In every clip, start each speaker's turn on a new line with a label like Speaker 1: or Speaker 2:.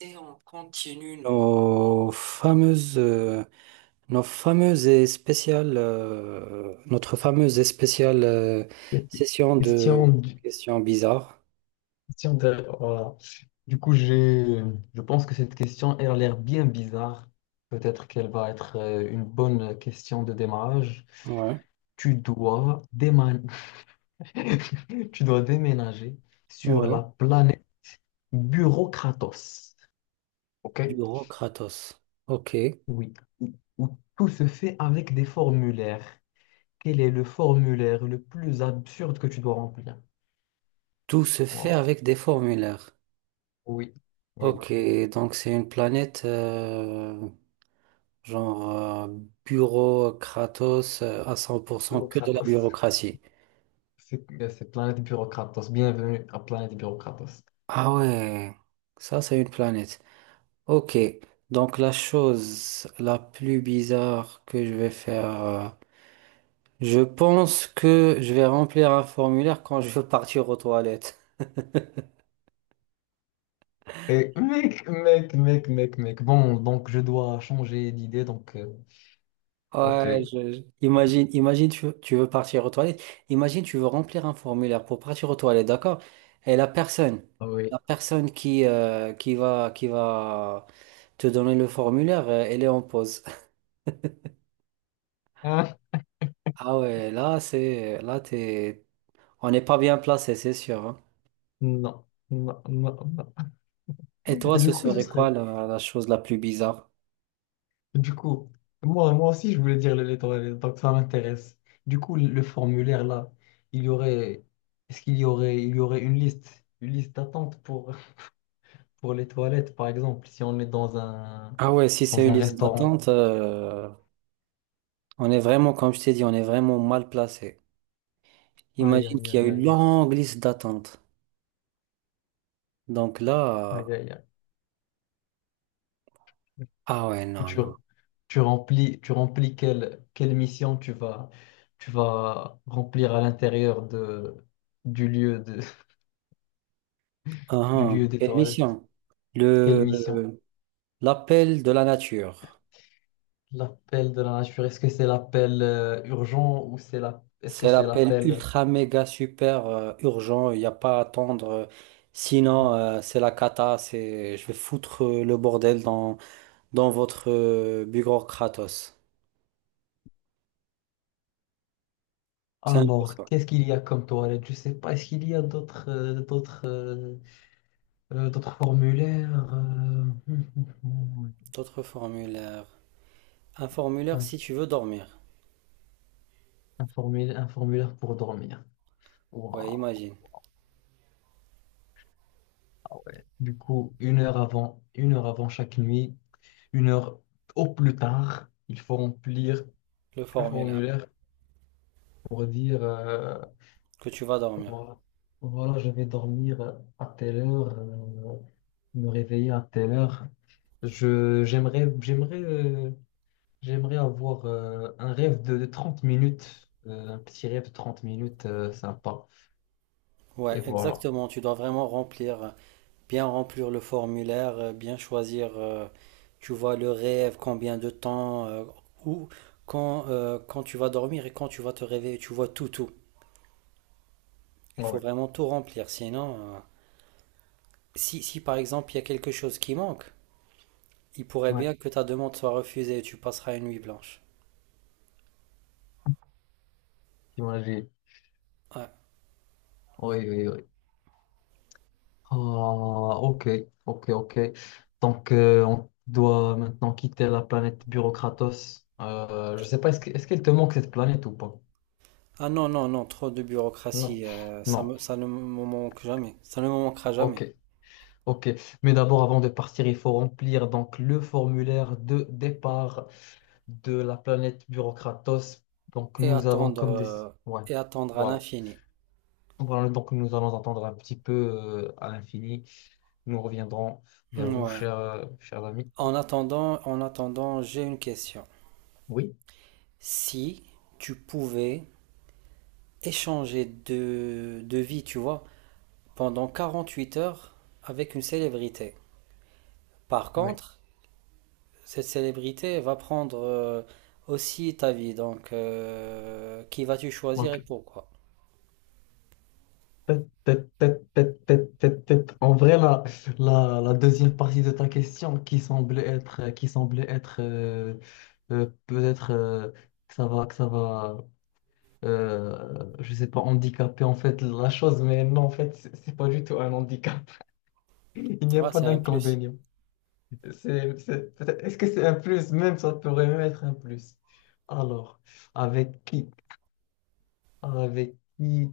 Speaker 1: Et on continue nos fameuses et spéciales, notre fameuse et spéciale session de
Speaker 2: Question, du-
Speaker 1: questions bizarres.
Speaker 2: question de, voilà. Du coup, je pense que cette question, elle a l'air bien bizarre. Peut-être qu'elle va être une bonne question de démarrage.
Speaker 1: Ouais,
Speaker 2: Tu dois déman- tu dois déménager sur
Speaker 1: ouais.
Speaker 2: la planète Bureaucratos. OK?
Speaker 1: Bureau Kratos. Ok.
Speaker 2: Oui. Où tout se fait avec des formulaires. Quel est le formulaire le plus absurde que tu dois remplir?
Speaker 1: Tout se fait
Speaker 2: Wow.
Speaker 1: avec des formulaires.
Speaker 2: Oui. Oui.
Speaker 1: Ok, donc c'est une planète genre bureau Kratos à 100% que de la
Speaker 2: Bureaucratos.
Speaker 1: bureaucratie.
Speaker 2: C'est Planète Bureaucratos. Bienvenue à Planète Bureaucratos.
Speaker 1: Ah ouais, ça c'est une planète. Ok, donc la chose la plus bizarre que je vais faire, je pense que je vais remplir un formulaire quand je veux partir aux toilettes.
Speaker 2: Et mec, mec, mec, mec, mec! Bon, donc je dois changer d'idée, donc ok.
Speaker 1: Ouais, imagine tu veux partir aux toilettes, imagine tu veux remplir un formulaire pour partir aux toilettes, d'accord? Et la personne,
Speaker 2: Ah oui.
Speaker 1: la personne qui va te donner le formulaire, elle est en pause.
Speaker 2: Hein?
Speaker 1: Ah ouais, là t'es, on n'est pas bien placé, c'est sûr, hein.
Speaker 2: Non, non, non, non.
Speaker 1: Et
Speaker 2: Et
Speaker 1: toi,
Speaker 2: du
Speaker 1: ce
Speaker 2: coup, ce
Speaker 1: serait
Speaker 2: serait.
Speaker 1: quoi la chose la plus bizarre?
Speaker 2: Du coup, moi aussi, je voulais dire les lettres, donc ça m'intéresse. Du coup, le formulaire, là, il y aurait... Est-ce qu'il y aurait... Il y aurait une liste d'attente pour les toilettes, par exemple, si on est dans un,
Speaker 1: Ah ouais, si c'est
Speaker 2: dans
Speaker 1: une
Speaker 2: un
Speaker 1: liste
Speaker 2: restaurant.
Speaker 1: d'attente, on est vraiment, comme je t'ai dit, on est vraiment mal placé.
Speaker 2: Aïe,
Speaker 1: Imagine
Speaker 2: aïe,
Speaker 1: qu'il y a
Speaker 2: aïe,
Speaker 1: une
Speaker 2: aïe!
Speaker 1: longue liste d'attente. Donc là,
Speaker 2: Aïe, aïe, aïe!
Speaker 1: ah ouais,
Speaker 2: Et
Speaker 1: non,
Speaker 2: tu,
Speaker 1: non.
Speaker 2: tu remplis, tu remplis quelle mission tu vas remplir à l'intérieur de, du lieu de,
Speaker 1: Ah,
Speaker 2: du
Speaker 1: ah,
Speaker 2: lieu des
Speaker 1: quelle
Speaker 2: toilettes.
Speaker 1: mission?
Speaker 2: Quelle mission?
Speaker 1: Le, l'appel de la nature.
Speaker 2: L'appel de la nature, est-ce que c'est l'appel urgent ou est-ce que
Speaker 1: C'est
Speaker 2: c'est
Speaker 1: l'appel
Speaker 2: l'appel.
Speaker 1: ultra, méga, super, urgent. Il n'y a pas à attendre. Sinon, c'est la cata. C'est, je vais foutre le bordel dans votre bureau Kratos. C'est un peu
Speaker 2: Alors,
Speaker 1: ça.
Speaker 2: qu'est-ce qu'il y a comme toilette? Je sais pas, est-ce qu'il y a d'autres formulaires?
Speaker 1: D'autres formulaires. Un formulaire
Speaker 2: Un,
Speaker 1: si tu veux dormir.
Speaker 2: un formulaire pour dormir.
Speaker 1: Ouais,
Speaker 2: Waouh.
Speaker 1: imagine.
Speaker 2: Du coup, une heure avant chaque nuit, une heure au plus tard, il faut remplir
Speaker 1: Le
Speaker 2: le
Speaker 1: formulaire
Speaker 2: formulaire pour dire
Speaker 1: que tu vas dormir.
Speaker 2: voilà, voilà, je vais dormir à telle heure, me réveiller à telle heure. Je, j'aimerais, j'aimerais, euh, j'aimerais avoir un rêve de 30 minutes, un petit rêve de 30 minutes sympa.
Speaker 1: Ouais,
Speaker 2: Et voilà.
Speaker 1: exactement. Tu dois vraiment remplir, bien remplir le formulaire, bien choisir, tu vois, le rêve, combien de temps, où, quand tu vas dormir et quand tu vas te réveiller. Tu vois tout, tout. Il faut
Speaker 2: Ouais,
Speaker 1: vraiment tout remplir. Sinon, si par exemple il y a quelque chose qui manque, il pourrait
Speaker 2: ouais,
Speaker 1: bien que ta demande soit refusée et tu passeras une nuit blanche.
Speaker 2: t'imagines.
Speaker 1: Ouais.
Speaker 2: Oui, oui, oui. Ah, ok, ok, ok. Donc, on doit maintenant quitter la planète Bureaucratos. Je sais pas, est-ce qu'elle te manque cette planète ou pas?
Speaker 1: Ah non, non, non, trop de
Speaker 2: Non,
Speaker 1: bureaucratie,
Speaker 2: non.
Speaker 1: ça ne me manque jamais, ça ne me manquera
Speaker 2: Ok,
Speaker 1: jamais.
Speaker 2: ok. Mais d'abord, avant de partir, il faut remplir donc le formulaire de départ de la planète Bureaucratos. Donc,
Speaker 1: Et
Speaker 2: nous avons
Speaker 1: attendre,
Speaker 2: comme des.
Speaker 1: euh,
Speaker 2: Ouais,
Speaker 1: et attendre à
Speaker 2: voilà.
Speaker 1: l'infini.
Speaker 2: Voilà, donc nous allons attendre un petit peu à l'infini. Nous reviendrons vers vous,
Speaker 1: Ouais.
Speaker 2: chers amis.
Speaker 1: En attendant, j'ai une question.
Speaker 2: Oui,
Speaker 1: Si tu pouvais échanger de vie, tu vois, pendant 48 heures avec une célébrité. Par
Speaker 2: oui.
Speaker 1: contre, cette célébrité va prendre aussi ta vie, donc qui vas-tu choisir et
Speaker 2: Ok.
Speaker 1: pourquoi?
Speaker 2: Tête, tête, tête, tête, tête, tête, tête! En vrai, la deuxième partie de ta question qui semblait être peut-être que ça va je sais pas, handicaper en fait la chose, mais non, en fait, c'est pas du tout un handicap. Il n'y a
Speaker 1: Ah,
Speaker 2: pas
Speaker 1: c'est un plus.
Speaker 2: d'inconvénient. Est-ce que c'est un plus? Même ça pourrait même être un plus. Alors, avec qui? Avec qui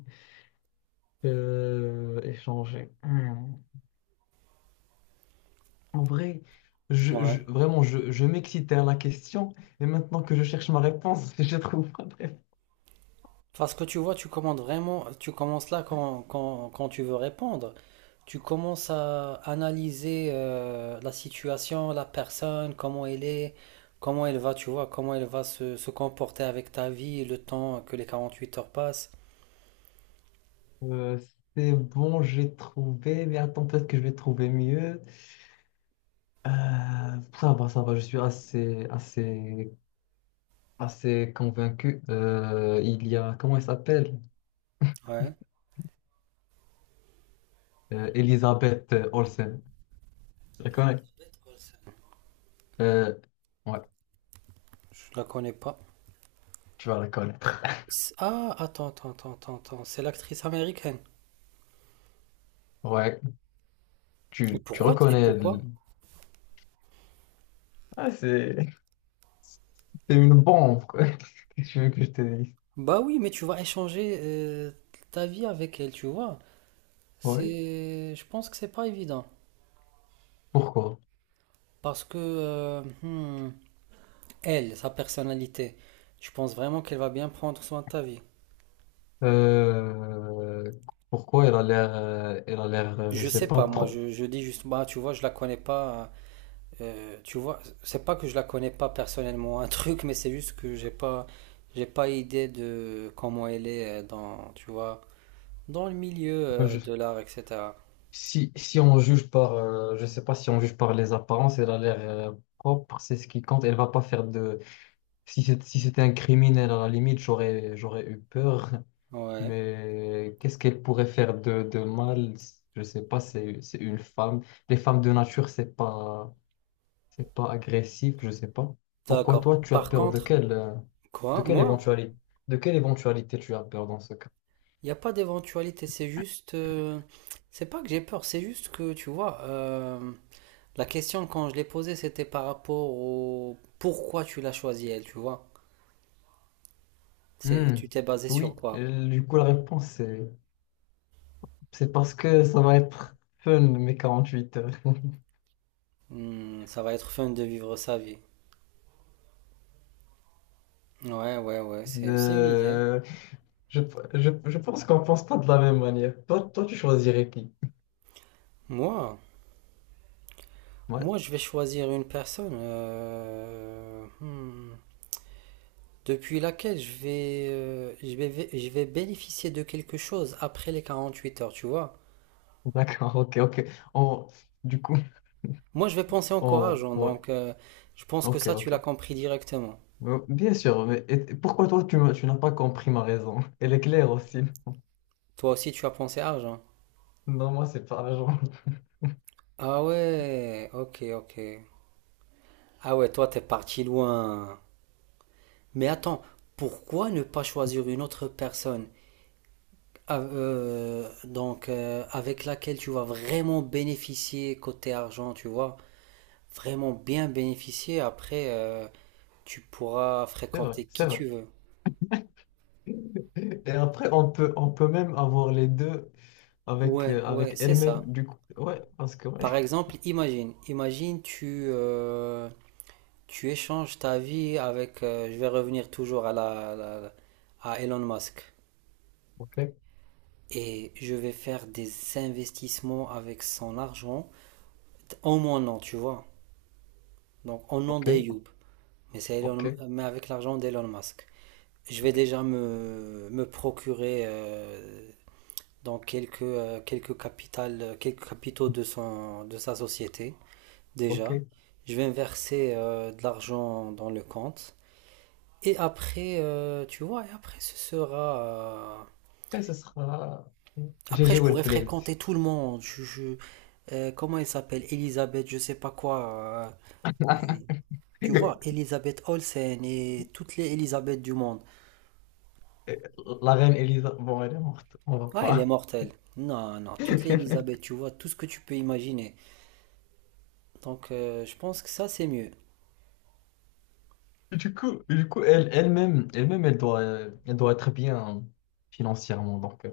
Speaker 2: échanger? Hmm. En vrai,
Speaker 1: Ouais.
Speaker 2: vraiment, je m'excitais à la question, et maintenant que je cherche ma réponse, je trouve pas de.
Speaker 1: Parce que tu vois, tu commandes vraiment, tu commences là quand tu veux répondre. Tu commences à analyser la situation, la personne, comment elle est, comment elle va, tu vois, comment elle va se comporter avec ta vie, le temps que les 48 heures passent.
Speaker 2: Euh, c'est bon, j'ai trouvé, mais attends, peut-être que je vais trouver mieux. Euh, ça va, je suis assez, assez, assez convaincu. Il y a, comment elle s'appelle?
Speaker 1: Ouais,
Speaker 2: Elisabeth Olsen. Je la connais. Euh, ouais,
Speaker 1: je la connais pas.
Speaker 2: tu vas la connaître.
Speaker 1: Ah, attends, attends, attends, attends, attends, c'est l'actrice américaine.
Speaker 2: Ouais,
Speaker 1: Et
Speaker 2: tu
Speaker 1: pourquoi? Et
Speaker 2: reconnais.
Speaker 1: pourquoi?
Speaker 2: Ah, c'est c'est une bombe, quoi. Qu'est-ce que tu veux que je te dise?
Speaker 1: Bah oui, mais tu vas échanger ta vie avec elle, tu vois.
Speaker 2: Ouais.
Speaker 1: Je pense que c'est pas évident.
Speaker 2: Pourquoi?
Speaker 1: Parce que elle, sa personnalité, je pense vraiment qu'elle va bien prendre soin de ta vie.
Speaker 2: Euh, Pourquoi elle a l'air, je
Speaker 1: Je
Speaker 2: sais
Speaker 1: sais
Speaker 2: pas,
Speaker 1: pas, moi,
Speaker 2: pro-
Speaker 1: je dis juste, bah, tu vois, je la connais pas. Tu vois, c'est pas que je la connais pas personnellement, un truc, mais c'est juste que j'ai pas idée de comment elle est tu vois, dans le milieu
Speaker 2: moi, je-
Speaker 1: de l'art, etc.
Speaker 2: si, si on juge je sais pas si on juge par les apparences, elle a l'air propre, c'est ce qui compte. Elle va pas faire de. Si c'était un criminel à la limite, j'aurais eu peur.
Speaker 1: Ouais,
Speaker 2: Mais qu'est-ce qu'elle pourrait faire de mal? Je sais pas, c'est une femme. Les femmes de nature, c'est pas. C'est pas agressif, je sais pas. Pourquoi
Speaker 1: d'accord.
Speaker 2: toi, tu as
Speaker 1: Par
Speaker 2: peur
Speaker 1: contre,
Speaker 2: de
Speaker 1: quoi,
Speaker 2: quelle
Speaker 1: moi,
Speaker 2: éventualité, de quelle éventualité tu as peur dans ce cas?
Speaker 1: il n'y a pas d'éventualité, c'est pas que j'ai peur, c'est juste que, tu vois, la question, quand je l'ai posée, c'était par rapport au pourquoi tu l'as choisi, elle, tu vois. C'est,
Speaker 2: Hmm.
Speaker 1: tu t'es basé sur
Speaker 2: Oui,
Speaker 1: quoi?
Speaker 2: du coup, la réponse, c'est parce que ça va être fun, mes 48 heures.
Speaker 1: Hmm, ça va être fun de vivre sa vie. Ouais, ouais, ouais, c'est une idée.
Speaker 2: Euh, je, je pense qu'on pense pas de la même manière. Toi, toi, tu choisirais qui?
Speaker 1: Moi,
Speaker 2: Ouais,
Speaker 1: moi, je vais choisir une personne depuis laquelle je vais bénéficier de quelque chose après les 48 heures, tu vois.
Speaker 2: d'accord, ok, ok. On- du coup,
Speaker 1: Moi, je vais penser encore argent,
Speaker 2: ouais,
Speaker 1: donc je pense que
Speaker 2: ok,
Speaker 1: ça, tu
Speaker 2: ok.
Speaker 1: l'as compris directement.
Speaker 2: Bien sûr, mais et pourquoi toi, tu n'as pas compris ma raison? Elle est claire aussi.
Speaker 1: Toi aussi, tu as pensé argent.
Speaker 2: Non, moi, c'est par la jambe.
Speaker 1: Ah ouais, ok, ok. Ah ouais, toi, t'es parti loin. Mais attends, pourquoi ne pas choisir une autre personne avec laquelle tu vas vraiment bénéficier côté argent, tu vois? Vraiment bien bénéficier. Après, tu pourras
Speaker 2: C'est vrai,
Speaker 1: fréquenter
Speaker 2: c'est
Speaker 1: qui
Speaker 2: vrai.
Speaker 1: tu veux.
Speaker 2: Et après, on peut même avoir les deux avec,
Speaker 1: Ouais,
Speaker 2: euh,
Speaker 1: ouais,
Speaker 2: avec
Speaker 1: c'est
Speaker 2: elle-même,
Speaker 1: ça.
Speaker 2: du coup. Ouais, parce que, ouais.
Speaker 1: Par exemple, imagine tu échanges ta vie avec, je vais revenir toujours à la, la- la- à Elon Musk.
Speaker 2: Ok,
Speaker 1: Et je vais faire des investissements avec son argent en mon nom, tu vois. Donc en nom
Speaker 2: ok,
Speaker 1: d'Ayoub, mais, c'est
Speaker 2: ok,
Speaker 1: mais avec l'argent d'Elon Musk. Je vais
Speaker 2: ok,
Speaker 1: déjà me procurer dans quelques capitaux de sa société,
Speaker 2: ok.
Speaker 1: déjà.
Speaker 2: Et
Speaker 1: Je vais verser de l'argent dans le compte. Et après ce sera.
Speaker 2: ce sera
Speaker 1: Après,
Speaker 2: GG
Speaker 1: je pourrais
Speaker 2: Wellplate.
Speaker 1: fréquenter tout le monde. Comment elle s'appelle? Elisabeth, je sais pas quoi. euh, euh, tu vois, Elisabeth Olsen et toutes les Elisabeth du monde.
Speaker 2: La reine Elisa, bon, elle est morte, on va
Speaker 1: Ah, elle est
Speaker 2: pas.
Speaker 1: mortelle. Non, non, toutes les Elisabeth, tu vois, tout ce que tu peux imaginer. Donc, je pense que ça, c'est mieux.
Speaker 2: Du coup, elle-même, elle doit être bien financièrement. Donc, euh,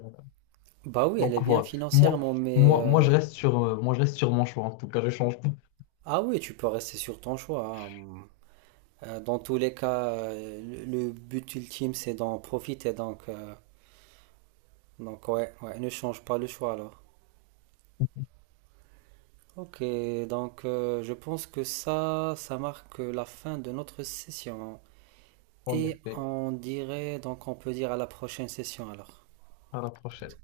Speaker 1: Bah oui, elle est
Speaker 2: donc
Speaker 1: bien
Speaker 2: voilà. Moi,
Speaker 1: financièrement, mais...
Speaker 2: moi, moi, je
Speaker 1: euh,
Speaker 2: reste sur, euh, moi, je reste sur mon choix. En tout cas, je change pas.
Speaker 1: Ah oui, tu peux rester sur ton choix, hein. Dans tous les cas, le but ultime, c'est d'en profiter. Donc ouais, ouais, ne change pas le choix alors. Ok, donc je pense que ça marque la fin de notre session.
Speaker 2: En
Speaker 1: Et
Speaker 2: effet.
Speaker 1: on dirait, donc on peut dire à la prochaine session alors.
Speaker 2: À la prochaine.